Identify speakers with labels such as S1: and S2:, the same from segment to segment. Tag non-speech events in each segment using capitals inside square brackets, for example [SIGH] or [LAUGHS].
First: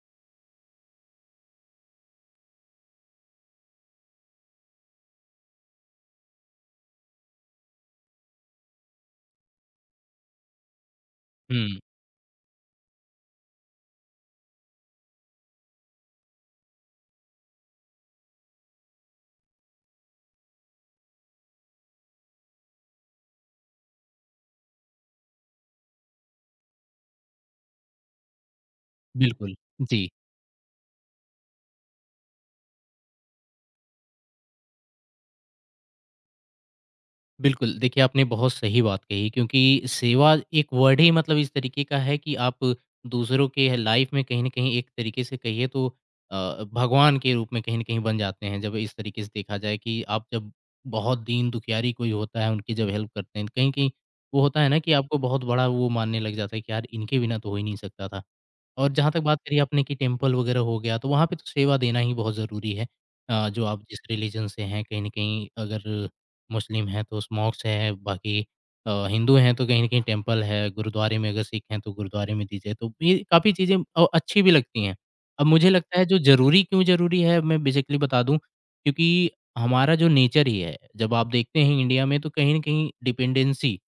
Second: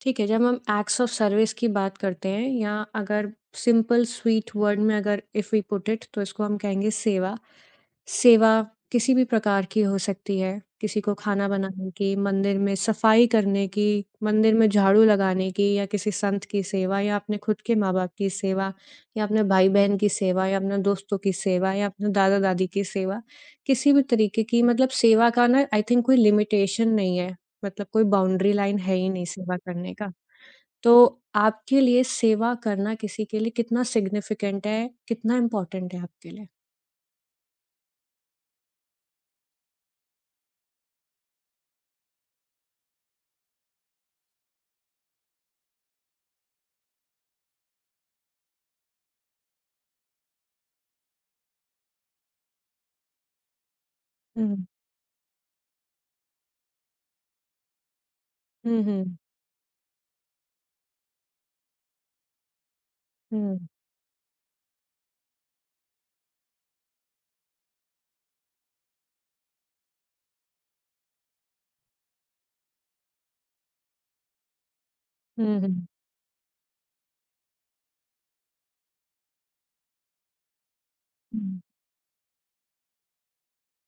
S1: ठीक है, जब हम एक्ट्स ऑफ सर्विस की बात करते हैं या अगर सिंपल स्वीट वर्ड में अगर इफ़ वी पुट इट तो इसको हम कहेंगे सेवा। सेवा किसी भी प्रकार की हो सकती है, किसी को खाना
S2: हुँ,
S1: बनाने की, मंदिर में सफाई करने की, मंदिर में झाड़ू लगाने की या किसी संत की सेवा या अपने खुद के माँ-बाप की सेवा या अपने भाई-बहन की सेवा या अपने दोस्तों की सेवा या अपने दादा-दादी की सेवा। किसी भी तरीके की मतलब सेवा का ना आई थिंक कोई लिमिटेशन नहीं है, मतलब कोई बाउंड्री लाइन है ही नहीं
S2: बिल्कुल।
S1: सेवा करने
S2: जी,
S1: का। तो आपके लिए सेवा करना किसी के लिए कितना सिग्निफिकेंट है, कितना इम्पोर्टेंट है आपके लिए?
S2: बिल्कुल, देखिए, आपने बहुत सही बात कही, क्योंकि सेवा एक वर्ड ही मतलब इस तरीके का है कि आप दूसरों के लाइफ़ में कहीं न कहीं एक तरीके से कहिए तो भगवान के रूप में कहीं न कहीं बन जाते हैं। जब इस तरीके से देखा जाए कि आप जब बहुत दीन दुखियारी कोई होता है, उनकी जब हेल्प करते हैं, कहीं-कहीं वो होता
S1: हुँ।
S2: है ना, कि आपको बहुत बड़ा वो मानने लग जाता है कि यार इनके बिना तो हो ही नहीं सकता था।
S1: हुँ,
S2: और जहाँ
S1: हुँ।
S2: तक बात करी आपने कि टेम्पल वगैरह हो गया, तो वहाँ पे तो सेवा देना ही बहुत ज़रूरी है।
S1: हुँ।
S2: जो आप जिस रिलीजन से हैं, कहीं न कहीं अगर मुस्लिम हैं तो मॉस्क है, बाकी हिंदू हैं तो कहीं न कहीं टेम्पल है, गुरुद्वारे में अगर सिख हैं तो गुरुद्वारे में दीजिए। तो ये काफ़ी चीज़ें अच्छी भी लगती हैं। अब
S1: हुँ,
S2: मुझे
S1: हुँ।
S2: लगता है, जो ज़रूरी क्यों ज़रूरी है, मैं बेसिकली बता दूँ, क्योंकि हमारा जो नेचर ही है, जब आप
S1: हुँ,
S2: देखते हैं इंडिया में, तो कहीं न कहीं डिपेंडेंसी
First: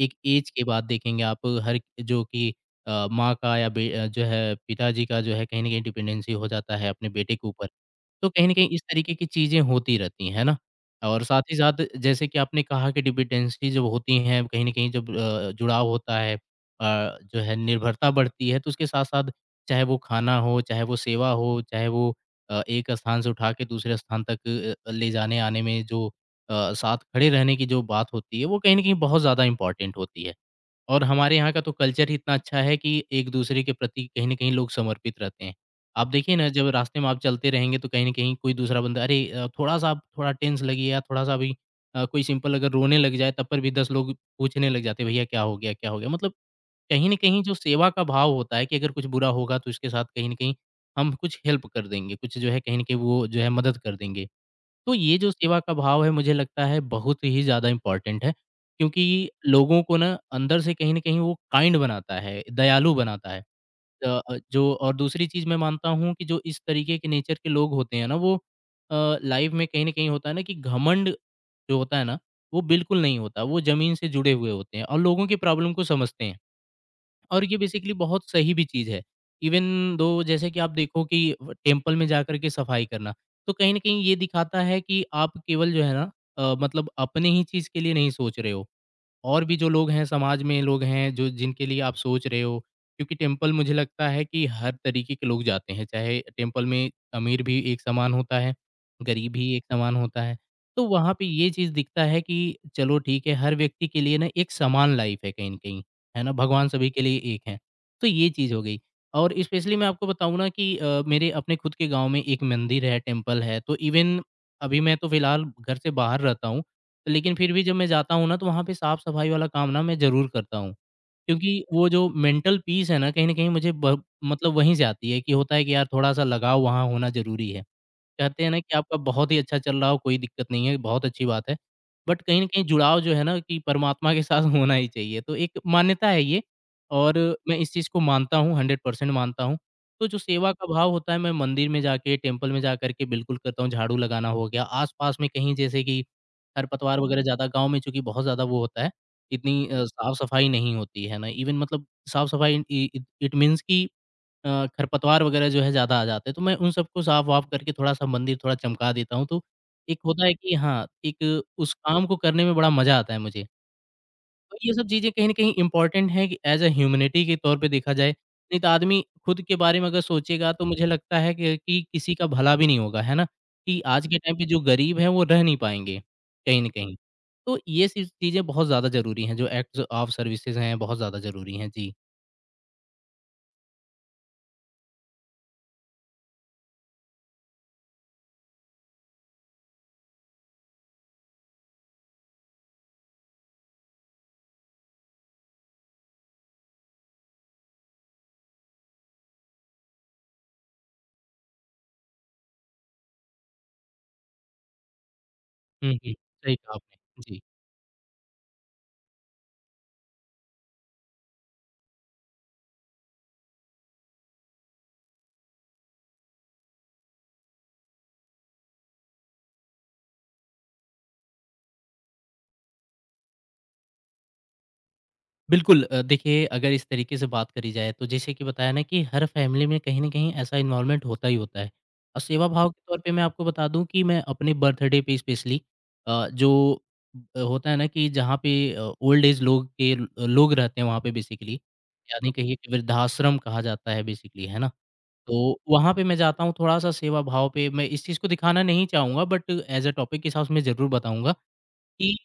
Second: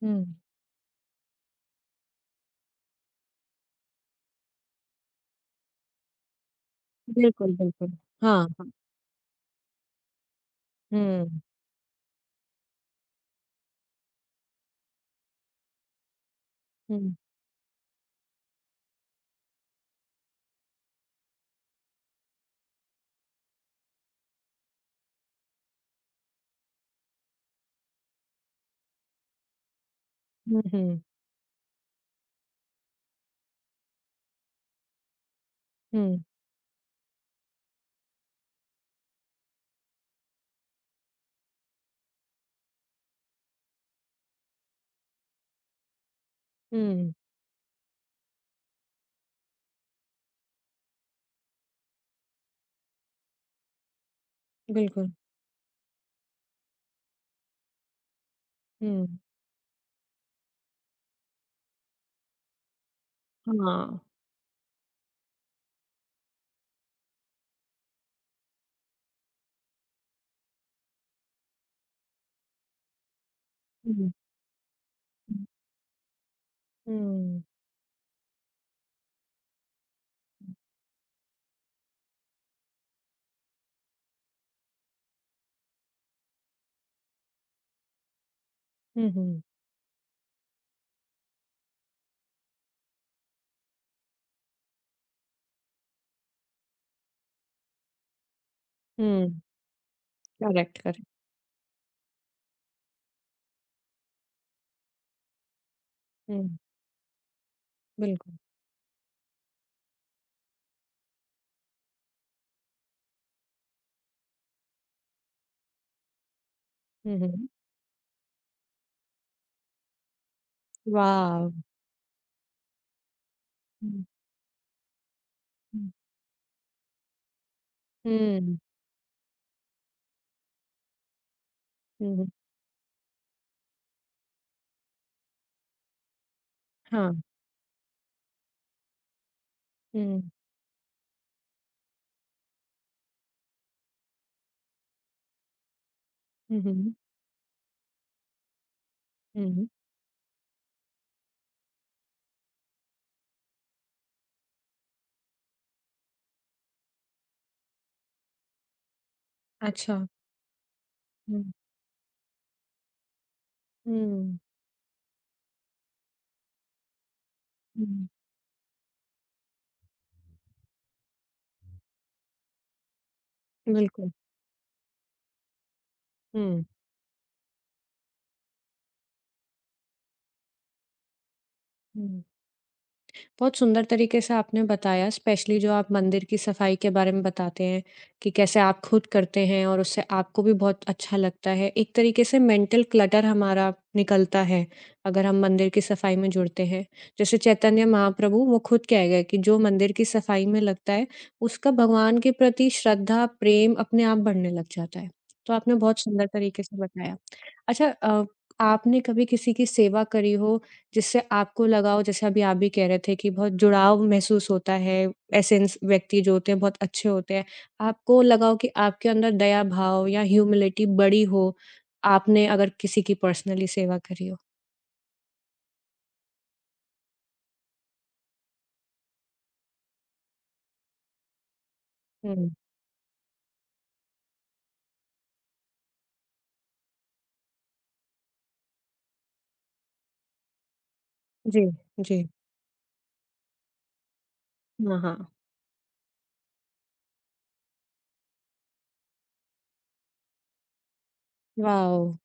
S2: एक
S1: हुँ।
S2: एज के बाद देखेंगे आप हर, जो कि माँ का या जो है पिताजी का जो है, कहीं न कहीं डिपेंडेंसी हो जाता है अपने बेटे के
S1: बिल्कुल,
S2: ऊपर।
S1: बिल्कुल।
S2: तो
S1: हाँ,
S2: कहीं न कहीं
S1: हाँ।
S2: इस तरीके की चीज़ें होती रहती हैं, है ना?
S1: हुँ,
S2: और
S1: हुँ।
S2: साथ ही साथ, जैसे कि आपने कहा कि डिपेंडेंसी जब होती हैं, कहीं न कहीं जब जुड़ाव होता है, जो है, निर्भरता बढ़ती है। तो उसके साथ-साथ, चाहे वो खाना हो, चाहे वो सेवा हो, चाहे वो एक स्थान से उठा के दूसरे स्थान तक ले जाने-आने में, जो साथ खड़े रहने की जो बात होती है, वो कहीं न कहीं बहुत ज़्यादा इम्पोर्टेंट होती है।
S1: हुँ, हुँ।
S2: और हमारे यहाँ का तो कल्चर ही इतना अच्छा है कि एक-दूसरे के प्रति कहीं न कहीं लोग समर्पित रहते हैं। आप
S1: हुँ,
S2: देखिए ना, जब रास्ते में आप चलते रहेंगे तो कहीं न कहीं कोई दूसरा बंदा, अरे, थोड़ा-सा आप थोड़ा टेंस लगिए या थोड़ा-सा अभी कोई सिंपल अगर रोने लग जाए, तब पर भी 10 लोग पूछने लग जाते हैं, भैया क्या हो गया, क्या हो गया? मतलब, कहीं
S1: हुँ।
S2: न कहीं जो सेवा का भाव होता है कि अगर कुछ बुरा होगा, तो इसके साथ कहीं न कहीं हम कुछ हेल्प कर देंगे, कुछ जो है कहीं न कहीं वो जो है मदद कर देंगे। तो
S1: बिल्कुल।
S2: ये जो सेवा का भाव है, मुझे लगता है बहुत ही ज़्यादा इम्पोर्टेंट है,
S1: हुँ।
S2: क्योंकि लोगों को ना अंदर से कहीं न कहीं वो काइंड बनाता है, दयालु बनाता है।
S1: हाँ।
S2: जो और दूसरी चीज़ मैं मानता हूँ कि जो इस तरीके के नेचर के लोग होते हैं ना, वो लाइफ़ में कहीं न कहीं होता है ना कि घमंड जो होता है ना, वो बिल्कुल नहीं होता, वो
S1: हुँ,
S2: ज़मीन से
S1: हुँ।
S2: जुड़े हुए होते हैं और लोगों की प्रॉब्लम को समझते हैं।
S1: हुँ।
S2: और ये बेसिकली बहुत सही भी चीज़ है। इवन दो, जैसे कि आप देखो कि व टेम्पल में जा कर के सफाई करना, तो कहीं न कहीं ये दिखाता है कि आप केवल जो है ना, मतलब अपने ही चीज़ के लिए नहीं सोच रहे हो।
S1: हुँ, हुँ।
S2: और भी जो लोग हैं समाज में, लोग हैं जो जिनके लिए आप सोच रहे हो, क्योंकि टेंपल मुझे लगता है कि हर तरीके के लोग जाते हैं, चाहे टेंपल में अमीर भी एक समान होता है, गरीब
S1: हुँ।
S2: भी एक समान होता है।
S1: करेक्ट,
S2: तो
S1: करेक्ट।
S2: वहाँ पे ये चीज़ दिखता है कि चलो, ठीक है, हर व्यक्ति के लिए ना एक समान लाइफ है कहीं न कहीं, है ना?
S1: हुँ,
S2: भगवान सभी के लिए एक हैं। तो ये
S1: बिल्कुल।
S2: चीज़ हो गई, और स्पेशली मैं आपको बताऊँ ना कि मेरे अपने खुद के गाँव में एक मंदिर है, टेंपल है, तो इवन अभी मैं तो फिलहाल घर से बाहर रहता हूँ।
S1: हुँ,
S2: लेकिन
S1: हुँ।
S2: फिर भी जब मैं जाता हूँ ना, तो वहाँ पे साफ-सफाई वाला काम ना मैं ज़रूर करता हूँ।
S1: वाव!
S2: क्योंकि वो जो मेंटल पीस है ना, कहीं न कहीं मुझे ब
S1: हुँ,
S2: मतलब वहीं से आती है, कि होता है कि यार
S1: हुँ।
S2: थोड़ा-सा लगाव वहाँ होना ज़रूरी है। कहते हैं
S1: हुँ,
S2: ना कि आपका बहुत ही अच्छा चल रहा हो, कोई दिक्कत नहीं है, बहुत अच्छी बात है।
S1: हुँ,
S2: बट
S1: हुँ।
S2: कहीं न कहीं जुड़ाव जो है ना, कि परमात्मा के साथ [LAUGHS] होना ही चाहिए। तो एक मान्यता है ये, और
S1: हाँ।
S2: मैं इस चीज़ को मानता हूँ, 100% मानता हूँ। तो जो
S1: हुँ,
S2: सेवा का भाव होता है, मैं मंदिर में जाके, टेम्पल में जा कर के बिल्कुल करता हूँ, झाड़ू लगाना हो गया, आस-पास में कहीं, जैसे कि
S1: हुँ, हुँ।
S2: खरपतवार वगैरह ज़्यादा गाँव में चूँकि बहुत ज़्यादा वो होता है, इतनी
S1: हुँ।
S2: साफ-सफाई नहीं होती है ना, इवन मतलब साफ-सफाई इ इट इट मीन्स कि खरपतवार वगैरह जो है ज़्यादा आ जाते हैं, तो मैं उन सबको साफ-वाफ करके थोड़ा-सा मंदिर थोड़ा चमका देता हूँ। तो
S1: अच्छा।
S2: एक होता है कि हाँ,
S1: हुँ।
S2: एक उस काम को करने में बड़ा मज़ा आता है मुझे।
S1: हुँ।
S2: तो ये सब चीज़ें कहीं न कहीं इम्पोर्टेंट हैं कि ऐज़ अ ह्यूमैनिटी के तौर पे देखा
S1: हुँ,
S2: जाए, नहीं तो आदमी खुद के बारे में अगर सोचेगा तो मुझे लगता है कि किसी का भला भी नहीं होगा, है ना? कि आज
S1: बिल्कुल।
S2: के टाइम पे जो गरीब हैं वो रह नहीं पाएँगे, कहीं
S1: हुँ।
S2: न कहीं। तो ये सी चीज़ें बहुत ज़्यादा ज़रूरी हैं, जो एक्ट्स ऑफ सर्विसेज़ हैं, बहुत ज़्यादा ज़रूरी हैं। जी।
S1: हुँ। बहुत सुंदर तरीके से आपने बताया, स्पेशली जो आप मंदिर की सफाई के बारे में बताते हैं कि कैसे आप खुद करते हैं और उससे आपको भी बहुत अच्छा लगता है। एक तरीके से मेंटल क्लटर हमारा निकलता है अगर हम मंदिर की सफाई में जुड़ते हैं। जैसे चैतन्य महाप्रभु वो खुद कह गए कि जो मंदिर की सफाई में लगता है, उसका भगवान के प्रति श्रद्धा प्रेम अपने आप बढ़ने लग जाता है। तो आपने
S2: हुँ,
S1: बहुत
S2: हुँ।
S1: सुंदर
S2: सही
S1: तरीके
S2: कहा
S1: से बताया।
S2: आपने। जी।
S1: अच्छा, आपने कभी किसी की सेवा करी हो जिससे आपको लगाव, जैसे अभी आप भी कह रहे थे कि बहुत जुड़ाव महसूस होता है, ऐसे इंस व्यक्ति जो होते हैं बहुत अच्छे होते हैं। आपको लगाव कि आपके अंदर दया भाव या ह्यूमिलिटी बड़ी हो, आपने अगर किसी की पर्सनली सेवा करी हो।
S2: बिल्कुल। देखिए, अगर इस तरीके से बात करी जाए, तो जैसे कि बताया ना कि हर फैमिली में कहीं ना कहीं ऐसा इन्वॉल्वमेंट होता ही होता है, और सेवा
S1: हुँ,
S2: भाव के तौर पे मैं आपको बता दूं कि मैं अपने बर्थडे पे स्पेशली, जो होता है ना कि जहाँ पे ओल्ड एज लोग के लोग रहते हैं वहाँ पे, बेसिकली
S1: जी, जी।
S2: यानी कहिए कि वृद्धाश्रम कहा जाता है बेसिकली, है ना?
S1: हाँ, हाँ।
S2: तो वहाँ पे मैं जाता हूँ, थोड़ा सा सेवा भाव पे। मैं इस चीज़ को दिखाना नहीं चाहूँगा, बट एज अ टॉपिक के हिसाब से मैं ज़रूर बताऊँगा
S1: वाओ!
S2: कि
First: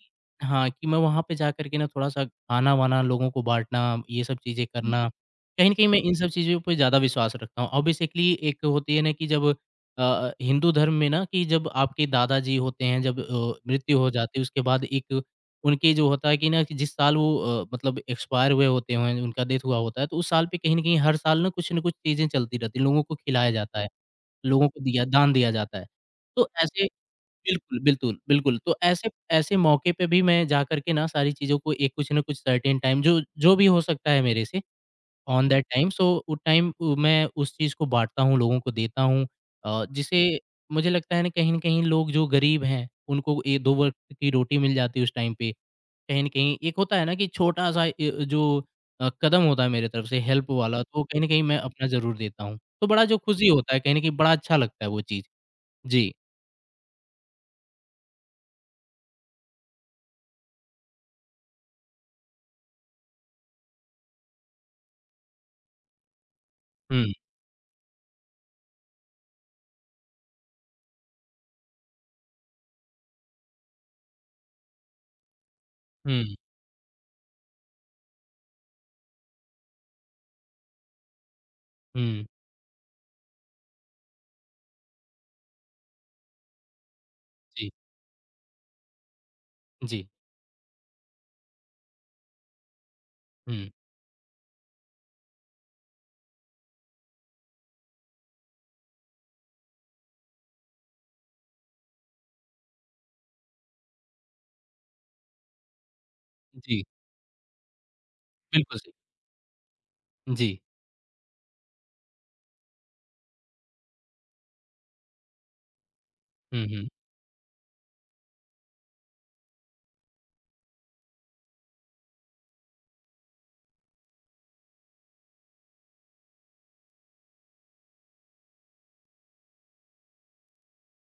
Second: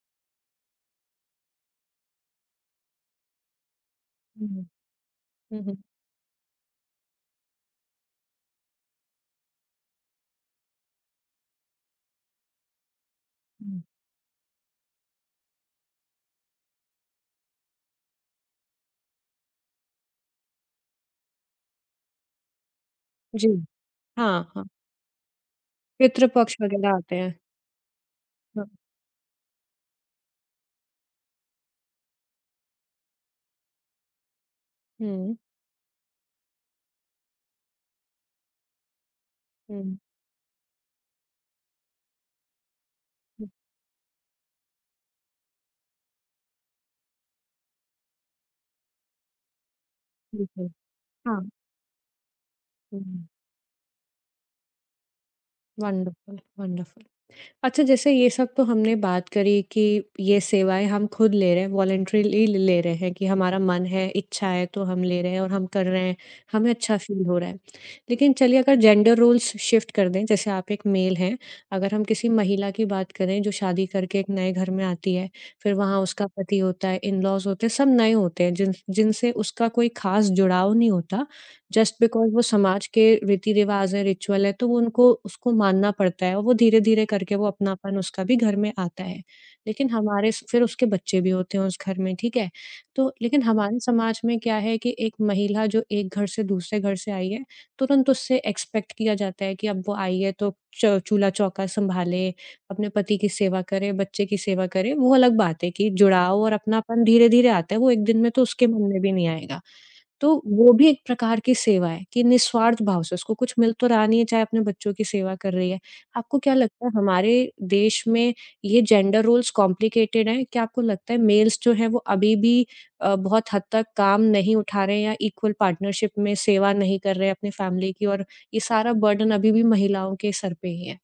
S2: हाँ, कि मैं वहाँ पे जा कर के ना थोड़ा-सा खाना-वाना लोगों को बाँटना, ये सब चीज़ें
S1: हुँ,
S2: हुँ। करना,
S1: हुँ,
S2: कहीं न
S1: हुँ,
S2: कहीं मैं इन सब चीज़ों पे ज़्यादा विश्वास रखता हूँ। और बेसिकली एक होती है ना कि जब हिंदू धर्म में ना, कि जब आपके दादाजी होते हैं, जब
S1: हुँ।
S2: मृत्यु हो जाती है, उसके बाद एक उनके जो होता है कि ना कि जिस साल वो मतलब एक्सपायर हुए होते हैं, उनका डेथ हुआ होता है, तो उस साल पे कहीं न कहीं हर साल ना कुछ न कुछ चीज़ें चलती रहती हैं, लोगों को
S1: जी,
S2: खिलाया जाता है,
S1: हाँ, हाँ।
S2: लोगों को दिया दान दिया जाता है। तो
S1: पितृपक्ष
S2: ऐसे
S1: वगैरह आते हैं।
S2: बिल्कुल, बिल्कुल, बिल्कुल।
S1: हाँ,
S2: तो ऐसे ऐसे मौके पे भी मैं जा कर के ना सारी चीज़ों को, एक कुछ न कुछ सर्टेन टाइम जो जो भी हो सकता है मेरे से
S1: हुँ,
S2: ऑन दैट टाइम, सो वो टाइम उ मैं उस चीज़ को बाँटता हूँ, लोगों को देता हूँ,
S1: हुँ,
S2: जिसे मुझे लगता है ना, कहीं न कहीं लोग जो गरीब हैं, उनको
S1: हुँ,
S2: ए 2 वक़्त की रोटी मिल जाती है उस टाइम पे। कहीं न कहीं एक होता है ना कि छोटा-सा जो कदम होता है मेरे तरफ से, हेल्प
S1: बिल्कुल।
S2: वाला, तो कहीं न
S1: हाँ,
S2: कहीं मैं अपना ज़रूर देता हूँ। तो बड़ा जो
S1: हुँ,
S2: खुशी होता है, कहीं न कहीं बड़ा अच्छा लगता है वो चीज़। जी।
S1: Wonderful, wonderful. अच्छा, जैसे ये सब तो हमने बात करी कि ये सेवाएँ हम खुद ले रहे हैं, वॉलंटरीली ले रहे हैं कि हमारा मन है, इच्छा है तो हम ले रहे हैं और हम कर रहे हैं, हमें अच्छा
S2: हुँ,
S1: फ़ील हो रहा है। लेकिन चलिए अगर जेंडर रोल्स शिफ्ट कर दें, जैसे आप एक मेल हैं, अगर हम किसी महिला की बात करें जो शादी करके एक नए घर में आती है, फिर वहाँ उसका
S2: हुँ,
S1: पति होता है, इन-लॉज़ होते हैं, सब नए होते हैं, जिन जिनसे उसका कोई ख़ास जुड़ाव नहीं होता। Just
S2: hmm.
S1: बिकॉज़ वो समाज के रीति-रिवाज़ है, रिचुअल है, तो वो उनको उसको मानना पड़ता है और वो धीरे-धीरे करके वो
S2: जी।
S1: अपनापन उसका भी घर में आता है। लेकिन
S2: जी,
S1: हमारे स फिर उसके बच्चे भी होते हैं उस घर में, ठीक है? तो लेकिन
S2: हुँ।
S1: हमारे समाज में क्या है कि एक महिला जो एक घर से दूसरे घर से आई है, तुरंत उससे एक्सपेक्ट किया जाता है कि अब वो आई है तो च चूल्हा-चौका सँभाले, अपने पति की सेवा करे, बच्चे की सेवा करे। वो अलग बात है कि जुड़ाव और
S2: जी,
S1: अपनापन धीरे-धीरे आता है, वो एक दिन में तो उसके
S2: बिल्कुल
S1: मन
S2: सही।
S1: में भी नहीं आएगा। तो
S2: जी,
S1: वो भी एक प्रकार की सेवा है कि निस्वार्थ भाव से उसको कुछ मिल तो रहा नहीं है, चाहे अपने बच्चों की सेवा कर रही है। आपको क्या
S2: हुँ,
S1: लगता
S2: हुँ।
S1: है हमारे देश में ये जेंडर रोल्स कॉम्प्लिकेटेड हैं? क्या आपको लगता है मेल्स जो हैं वो अभी भी बहुत हद तक काम नहीं उठा रहे हैं या इक्वल पार्टनरशिप में सेवा नहीं कर रहे हैं अपनी फैमिली की, और ये सारा बर्डन अभी भी महिलाओं के सर पे ही है?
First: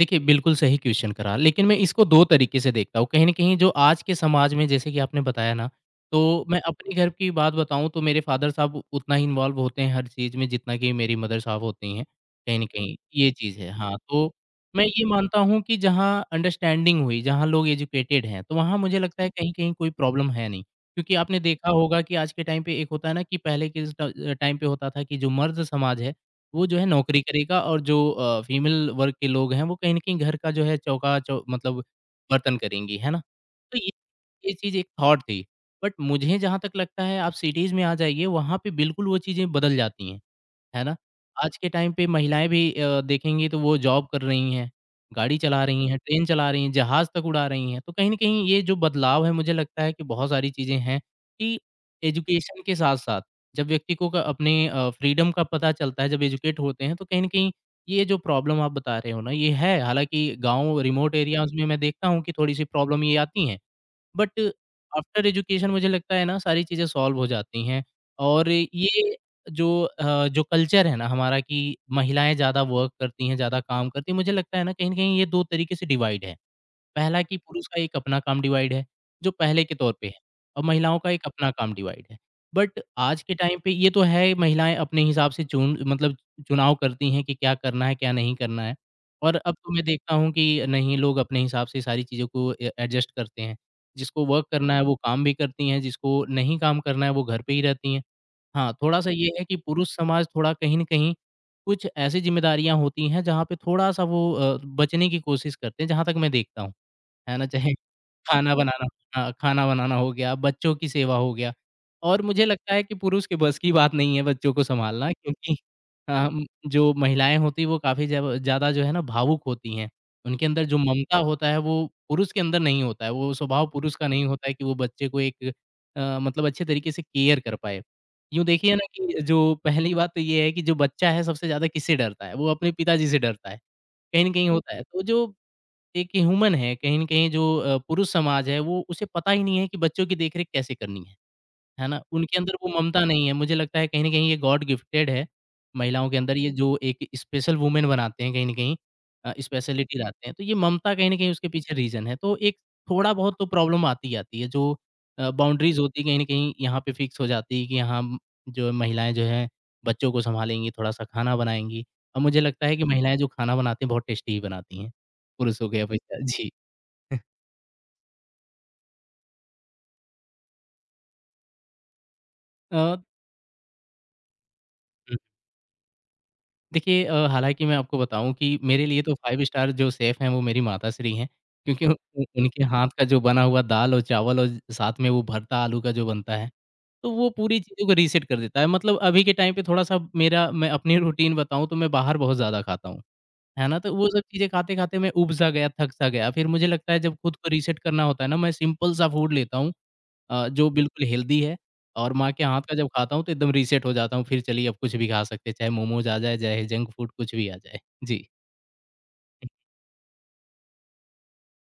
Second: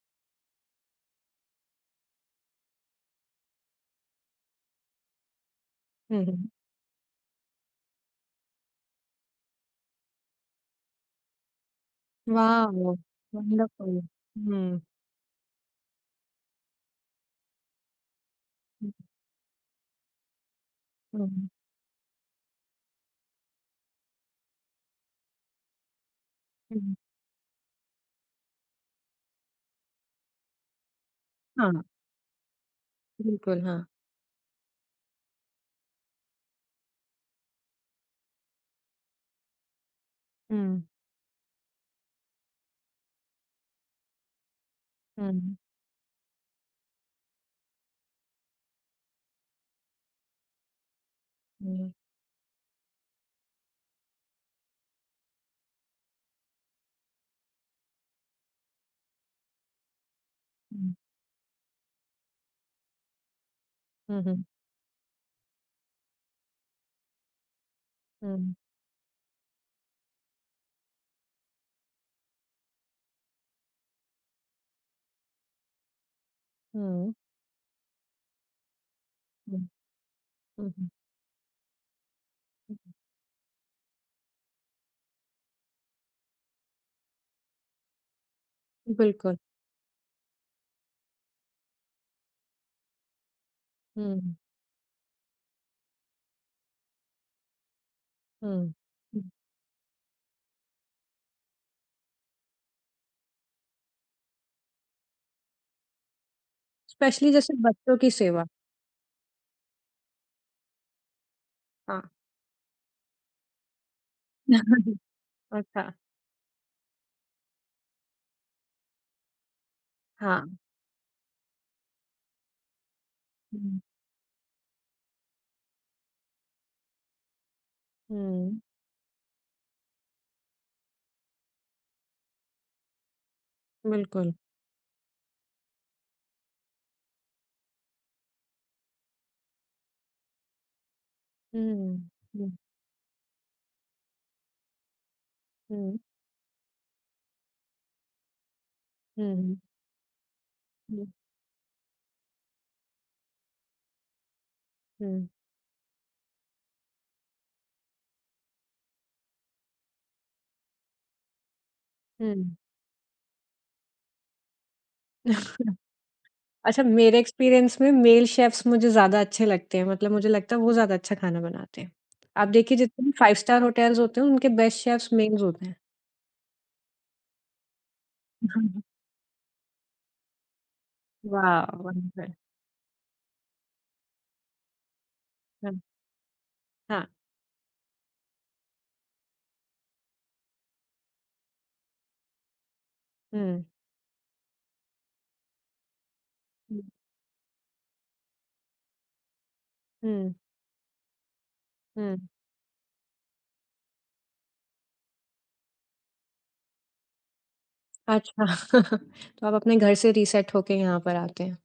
S2: देखिए, बिल्कुल सही क्वेश्चन करा, लेकिन मैं इसको 2 तरीके से देखता हूँ। कहीं न कहीं जो आज के समाज में, जैसे कि आपने बताया ना,
S1: हुँ,
S2: तो
S1: हुँ।
S2: मैं अपने घर की बात बताऊँ तो मेरे फादर साहब उतना ही इन्वॉल्व होते हैं हर चीज़ में, जितना कि मेरी मदर साहब होती हैं, कहीं न
S1: वॉव!
S2: कहीं, ये चीज़ है।
S1: वंडरफुल।
S2: हाँ, तो
S1: हुँ।
S2: मैं ये मानता हूँ कि जहाँ अंडरस्टैंडिंग हुई, जहाँ लोग एजुकेटेड हैं, तो वहाँ मुझे लगता है कहीं-कहीं कोई प्रॉब्लम है नहीं। क्योंकि
S1: हुँ,
S2: आपने
S1: हुँ,
S2: देखा होगा कि आज के टाइम पे एक होता है ना कि पहले के स ट टाइम पे होता था कि जो मर्द समाज है, वो जो है
S1: हुँ।
S2: नौकरी करेगा, और जो फीमेल वर्ग के लोग हैं, वो कहीं न कहीं घर का जो है चौका चौ
S1: हाँ,
S2: मतलब बर्तन करेंगी, है ना?
S1: बिल्कुल,
S2: तो
S1: हाँ।
S2: ये चीज़ एक थॉट थी। बट मुझे जहाँ तक लगता है, आप सिटीज़ में आ जाइए, वहाँ पे बिल्कुल वो चीज़ें बदल जाती हैं।
S1: हुँ,
S2: है ना? आज के टाइम पे महिलाएँ भी देखेंगी तो वो जॉब कर रही हैं, गाड़ी
S1: हुँ,
S2: चला रही हैं, ट्रेन चला रही हैं, जहाज़ तक उड़ा रही हैं। तो कहीं न कहीं ये जो बदलाव है मुझे लगता है कि बहुत सारी चीज़ें हैं कि
S1: हुँ,
S2: एजुकेशन के साथ-साथ जब व्यक्ति को क अपने फ्रीडम का पता चलता है, जब एजुकेट होते हैं तो कहीं न कहीं ये जो प्रॉब्लम आप बता रहे हो ना ये है। हालाँकि गाँव
S1: हुँ।
S2: रिमोट एरियाज़ में मैं देखता हूँ कि थोड़ी-सी प्रॉब्लम ये आती हैं।
S1: हुँ,
S2: बट
S1: हुँ।
S2: आफ्टर एजुकेशन मुझे लगता है ना सारी चीज़ें सॉल्व हो जाती हैं और
S1: हुँ,
S2: ये जो कल्चर है ना हमारा कि महिलाएं ज़्यादा वर्क करती हैं, ज़्यादा काम करती हैं, मुझे लगता है ना कहीं न कहीं ये 2 तरीके से डिवाइड है।
S1: हुँ,
S2: पहला कि पुरुष का एक अपना काम डिवाइड है, जो पहले
S1: हुँ,
S2: के तौर पे है और
S1: हुँ,
S2: महिलाओं का एक अपना काम डिवाइड है। बट
S1: हुँ।
S2: आज के टाइम पे ये तो है महिलाएँ अपने हिसाब से चुनाव करती हैं कि क्या करना है, क्या नहीं करना है।
S1: बिल्कुल।
S2: और अब तो मैं देखता हूँ कि नहीं लोग अपने हिसाब से सारी चीज़ों को ए एडजस्ट करते हैं। जिसको
S1: हुँ,
S2: वर्क करना है वो काम भी करती हैं, जिसको नहीं काम करना है वो घर पे ही रहती हैं।
S1: हुँ,
S2: हाँ, थोड़ा-सा ये
S1: हुँ।
S2: है कि पुरुष समाज थोड़ा कहीं न कहीं कुछ ऐसी ज़िम्मेदारियाँ होती हैं जहाँ पे थोड़ा-सा वो बचने की कोशिश करते हैं, जहाँ तक मैं देखता हूँ।
S1: स्पेशली
S2: है ना?
S1: जैसे
S2: चाहे
S1: बच्चों की सेवा।
S2: खाना बनाना हाँ, खाना बनाना हो गया, बच्चों की सेवा हो गया
S1: हाँ।
S2: और मुझे लगता है कि पुरुष के बस की बात नहीं है बच्चों को
S1: [LAUGHS]
S2: सँभालना क्योंकि
S1: अच्छा,
S2: जो महिलाएँ होती हैं वो काफ़ी जब ज़्यादा जो है ना भावुक होती हैं। उनके
S1: हाँ।
S2: अंदर जो ममता होता है वो पुरुष के अंदर नहीं होता है, वो स्वभाव
S1: हुँ,
S2: पुरुष का नहीं होता है कि वो बच्चे को एक अच्छे तरीके से केयर कर पाए। यूँ
S1: हुँ,
S2: देखिए ना कि जो पहली बात तो ये है कि जो बच्चा है सबसे ज़्यादा किससे डरता है? वो अपने पिताजी से डरता है, कहीं
S1: बिल्कुल।
S2: न कहीं होता है। तो जो एक ह्यूमन है, कहीं न कहीं पुरुष समाज है, वो उसे पता ही नहीं है कि बच्चों की देखरेख कैसे करनी है। है
S1: हुँ,
S2: ना? उनके
S1: हुँ,
S2: अंदर वो ममता नहीं है। मुझे लगता है कहीं न कहीं ये गॉड गिफ्टेड है,
S1: हुँ,
S2: महिलाओं के अंदर ये जो एक स्पेशल वुमेन बनाते हैं कहीं न कहीं
S1: हुँ,
S2: स्पेशलिटी लाते हैं। तो ये ममता
S1: हुँ,
S2: कहीं न कहीं उसके पीछे रीज़न है। तो एक थोड़ा बहुत तो प्रॉब्लम आती ही आती है
S1: हुँ,
S2: बाउंड्रीज़ होती है कहीं न कहीं यहाँ पे फिक्स हो जाती है कि यहाँ म जो है महिलाएँ जो हैं बच्चों को सँभालेंगी, थोड़ा-सा खाना बनाएँगी और
S1: हुँ।
S2: मुझे लगता है कि महिलाएँ जो खाना बनाती हैं बहुत टेस्टी ही बनाती हैं,
S1: [LAUGHS]
S2: पुरुषों के अपेक्षा। जी।
S1: अच्छा, मेरे
S2: [LAUGHS]
S1: एक्सपीरियंस में मेल शेफ्स मुझे ज़्यादा अच्छे लगते हैं, मतलब मुझे लगता है वो ज़्यादा अच्छा खाना बनाते हैं। आप देखिए
S2: अ
S1: जितने भी 5 स्टार होटल्स होते हैं उनके बेस्ट शेफ्स मेल्स होते हैं।
S2: हालाँकि मैं आपको बताऊँ कि मेरे
S1: [LAUGHS]
S2: लिए तो 5 स्टार जो शेफ़ हैं वो मेरी माताश्री हैं,
S1: वाह!
S2: क्योंकि उ उ
S1: वंडरफुल।
S2: उनके हाथ का जो बना हुआ दाल और चावल और साथ में वो भरता
S1: हाँ,
S2: आलू का जो बनता है,
S1: हाँ।
S2: तो वो पूरी चीज़ों को रीसेट कर देता है। मतलब अभी के टाइम पे थोड़ा-सा मेरा मैं अपनी रूटीन बताऊँ तो मैं बाहर बहुत ज़्यादा खाता हूँ,
S1: हुँ।
S2: है ना? तो वो सब चीज़ें खाते-खाते मैं ऊब-सा गया, थक-सा गया, फिर मुझे लगता है जब खुद को रीसेट करना होता है ना, मैं सिंपल-सा फूड लेता हूँ
S1: हुँ,
S2: जो बिल्कुल हेल्दी है और
S1: हुँ।
S2: माँ के हाथ का जब खाता हूँ तो एकदम रीसेट हो जाता हूँ, फिर चलिए अब कुछ भी खा सकते हैं, चाहे मोमोज़ आ जाए, चाहे जंक फूड कुछ भी आ जाए। जी।
S1: अच्छा, [LAUGHS] तो आप अपने घर से रीसेट होके यहाँ पर आते हैं।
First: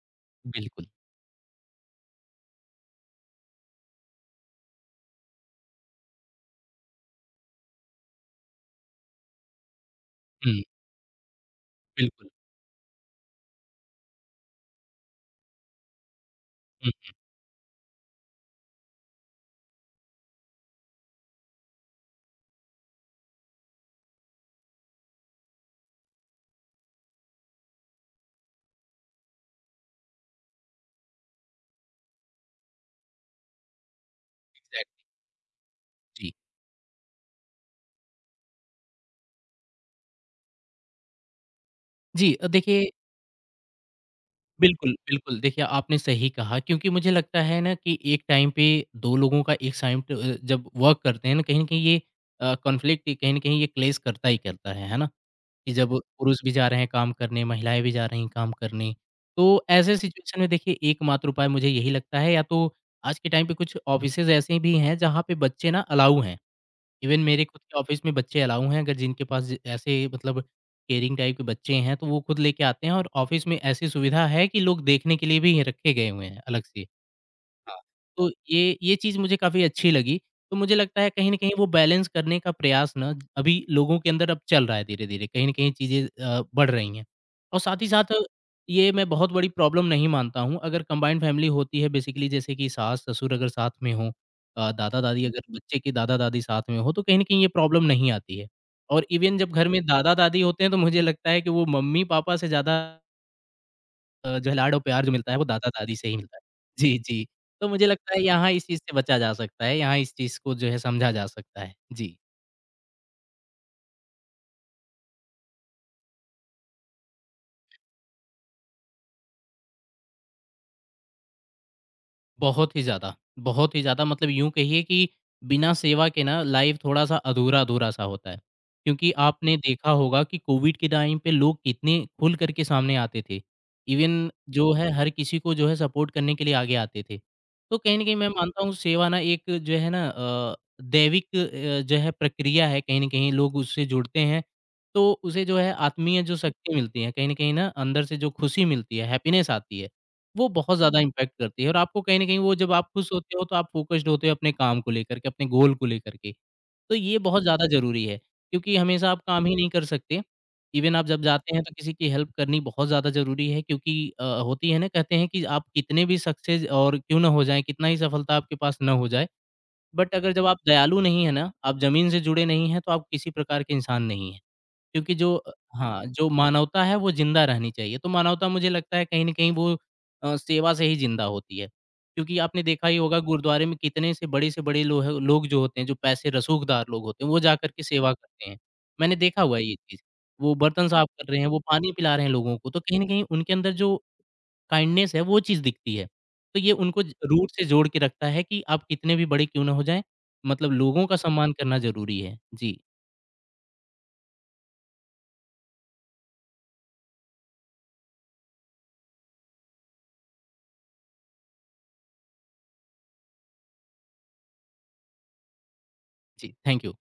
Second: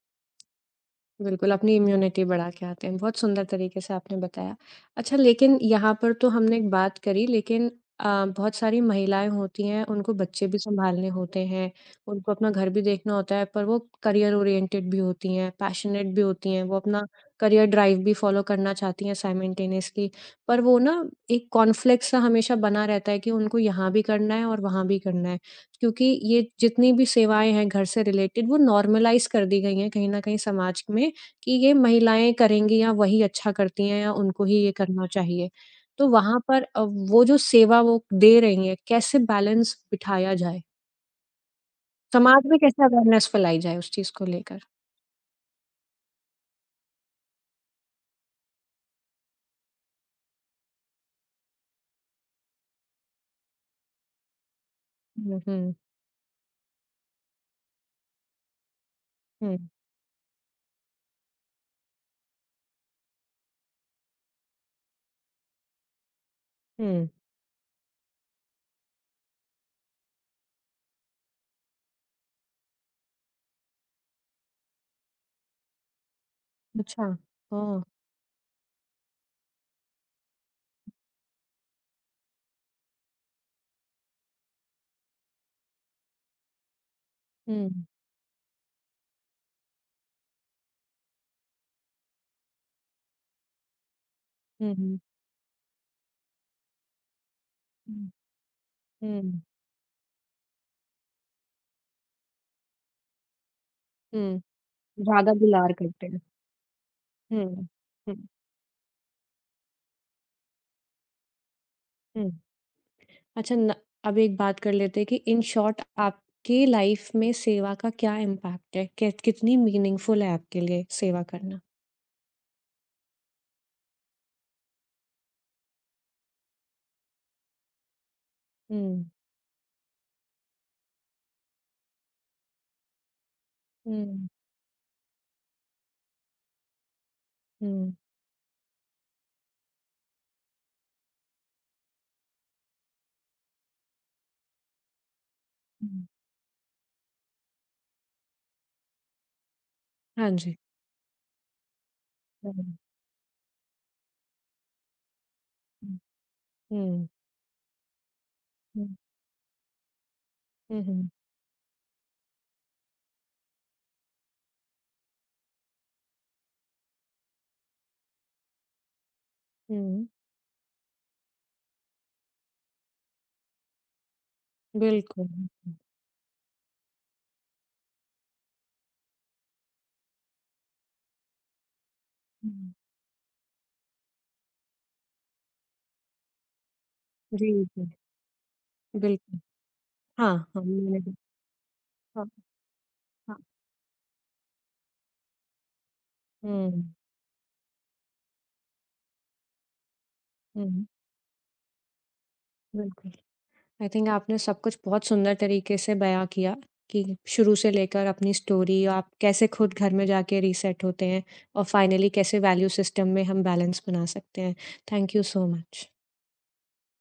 S2: बिल्कुल।
S1: बिल्कुल, अपनी इम्यूनिटी बढ़ा के आते हैं। बहुत सुंदर तरीके से आपने बताया। अच्छा, लेकिन यहाँ पर तो हमने एक बात करी, लेकिन बहुत सारी महिलाएँ होती हैं, उनको बच्चे भी
S2: हुँ,
S1: सँभालने होते हैं,
S2: बिल्कुल।
S1: उनको अपना घर भी देखना होता है, पर वो करियर ओरिएंटेड भी होती हैं, पैशनेट भी होती हैं, वो
S2: हुँ,
S1: अपना करियर ड्राइव भी फ़ॉलो करना चाहती हैं साइमल्टेनियसली। पर वो ना एक कॉन्फ्लिक्ट सा हमेशा बना रहता है कि उनको यहाँ भी करना है और वहाँ भी करना है। क्योंकि ये जितनी भी सेवाएँ हैं घर से रिलेटेड वो नॉर्मलाइज़ कर दी गई हैं कहीं न कहीं समाज में कि ये महिलाएँ करेंगी या वही अच्छा करती हैं या उनको ही ये
S2: एग्ज़ैक्टली।
S1: करना चाहिए। तो
S2: जी।
S1: वहाँ पर वो जो सेवा वो दे रही हैं, कैसे बैलेंस बिठाया जाए?
S2: जी,
S1: समाज
S2: अ,
S1: में कैसे
S2: देखिए
S1: अवेयरनेस फैलाई जाए उस चीज़ को लेकर?
S2: बिल्कुल, बिल्कुल। देखिए, आपने सही कहा क्योंकि मुझे लगता है ना कि एक टाइम पे 2 लोगों का एक साइड जब वर्क करते हैं ना, कहीं न कहीं ये कॉन्फ्लिक्ट कहीं न कहीं ये क्लेश करता ही करता है ना?
S1: हुँ, हुँ,
S2: कि जब पुरुष भी जा रहे हैं काम करने, महिलाएँ भी जा रही हैं काम करने।
S1: हुँ,
S2: तो ऐसे सिचुएशन में देखिए एकमात्र उपाय मुझे यही लगता है या तो आज के टाइम पे कुछ ऑफ़िसेज़ ऐसे भी हैं जहाँ पे बच्चे ना अलाउ हैं।
S1: हुँ।
S2: इवन मेरे खुद के ऑफिस में बच्चे अलाउ हैं, अगर जिनके पास ज ऐसे मतलब केयरिंग टाइप के बच्चे हैं, तो वो खुद लेके आते हैं और ऑफिस में ऐसी सुविधा है कि लोग देखने के लिए भी रखे गए हुए हैं अलग से।
S1: अच्छा।
S2: हाँ।
S1: ओह!
S2: तो ये चीज़ मुझे काफ़ी अच्छी लगी। तो मुझे लगता है कहीं न कहीं वो बैलेंस करने का प्रयास ना अभी लोगों के अंदर अब चल रहा है धीरे-धीरे, कहीं न कहीं चीज़ें बढ़ रही हैं। और
S1: हुँ,
S2: साथ ही साथ ये मैं बहुत बड़ी प्रॉब्लम नहीं मानता हूँ, अगर कम्बाइन्ड फैमिली होती है बेसिकली जैसे कि सास-ससुर अगर साथ में हों
S1: हुँ, हुँ,
S2: दादा-दादी अगर बच्चे के दादा-दादी साथ में हों, तो कहीं न कहीं ये प्रॉब्लम
S1: हुँ,
S2: नहीं आती है। और इवन
S1: हुँ,
S2: जब घर में दादा-दादी होते हैं तो मुझे लगता है कि वो मम्मी-पापा से ज़्यादा
S1: हुँ।
S2: जो है लाड और प्यार जो मिलता
S1: ज़्यादा
S2: है वो
S1: दुलार
S2: दादा-दादी
S1: करते
S2: से ही
S1: हैं।
S2: मिलता है। जी, जी।
S1: हुँ,
S2: तो मुझे लगता
S1: हुँ,
S2: है यहाँ इस चीज़ से बचा जा सकता है, यहाँ इस चीज़ को जो है समझा जा सकता है। जी।
S1: हुँ। अच्छा न, अब एक बात कर लेते हैं कि इन शॉर्ट आपकी लाइफ़ में सेवा का क्या इम्पैक्ट है? कै कितनी मीनिंगफुल है आपके लिए सेवा करना?
S2: बहुत ही ज़्यादा मतलब यूँ कहिए कि बिना सेवा के ना लाइफ़ थोड़ा-सा अधूरा-अधूरा सा होता है।
S1: हुँ।
S2: क्योंकि आपने देखा होगा कि कोविड के टाइम पे लोग कितने खुल कर के सामने आते थे।
S1: हुँ,
S2: इवन जो है हर किसी को जो है सपोर्ट करने के लिए आगे आते थे। तो
S1: हुँ,
S2: कहीं न कहीं मैं मानता हूँ सेवा ना एक जो है ना दैविक जो है प्रक्रिया है कहीं न कहीं लोग उससे जुड़ते हैं। तो उसे जो है
S1: हुँ।
S2: आत्मीय जो शक्ति मिलती है, कहीं न कहीं ना अंदर से जो खुशी मिलती है, हैप्पीनेस आती है।
S1: हाँ
S2: वो
S1: जी।
S2: बहुत ज़्यादा इम्पैक्ट करती है और आपको कहीं न कहीं
S1: हुँ,
S2: वो जब
S1: हुँ,
S2: आप खुश होते हो, तो आप फ़ोकस्ड होते हो अपने काम को लेकर के, अपने गोल को लेकर के। तो
S1: हुँ,
S2: ये बहुत ज़्यादा ज़रूरी है, क्योंकि
S1: हुँ,
S2: हमेशा आप काम ही नहीं कर सकते।
S1: हुँ,
S2: इवन आप
S1: हुँ,
S2: जब जाते हैं, तो किसी की हेल्प करनी बहुत ज़्यादा ज़रूरी है क्योंकि होती है ना, कहते हैं कि आप कितने भी सक्सेस और क्यों ना हो जाएँ, कितना ही सफलता आपके पास ना हो जाए,
S1: हुँ।
S2: बट अगर जब आप दयालु नहीं है ना, आप ज़मीन से जुड़े नहीं हैं, तो आप किसी प्रकार के इंसान नहीं हैं। क्योंकि
S1: बिल्कुल, बिल्कुल।
S2: जो मानवता है वो ज़िंदा रहनी चाहिए, तो मानवता मुझे लगता है कहीं न कहीं वो सेवा से ही ज़िंदा होती है। क्योंकि आपने
S1: हुँ।
S2: देखा ही होगा गुरुद्वारे में कितने से बड़े लोह लोग जो होते हैं, जो पैसे रसूखदार लोग होते हैं, वो
S1: जी,
S2: जाकर के
S1: जी,
S2: सेवा करते हैं। मैंने
S1: बिल्कुल।
S2: देखा हुआ है ये चीज़।
S1: हाँ,
S2: वो
S1: हाँ,
S2: बर्तन
S1: मैंने
S2: साफ
S1: भी।
S2: कर रहे हैं, वो पानी पिला
S1: हाँ,
S2: रहे हैं लोगों को, तो कहीं न कहीं
S1: हाँ।
S2: उनके अंदर जो काइंडनेस है वो चीज़ दिखती है। तो ये
S1: हुँ,
S2: उनको ज रूट से जोड़ के रखता है कि आप कितने भी बड़े क्यों ना हो जाएँ, मतलब
S1: हुँ,
S2: लोगों का सम्मान करना ज़रूरी है। जी,
S1: बिल्कुल। आई थिंक आपने सब कुछ बहुत सुंदर तरीके से बयाँ किया कि शुरू से लेकर अपनी स्टोरी, आप कैसे खुद घर में जाके रीसेट होते हैं और फाइनली कैसे वैल्यू सिस्टम में हम बैलेंस बना सकते हैं। Thank you so much.
S2: जी, थैंक यू।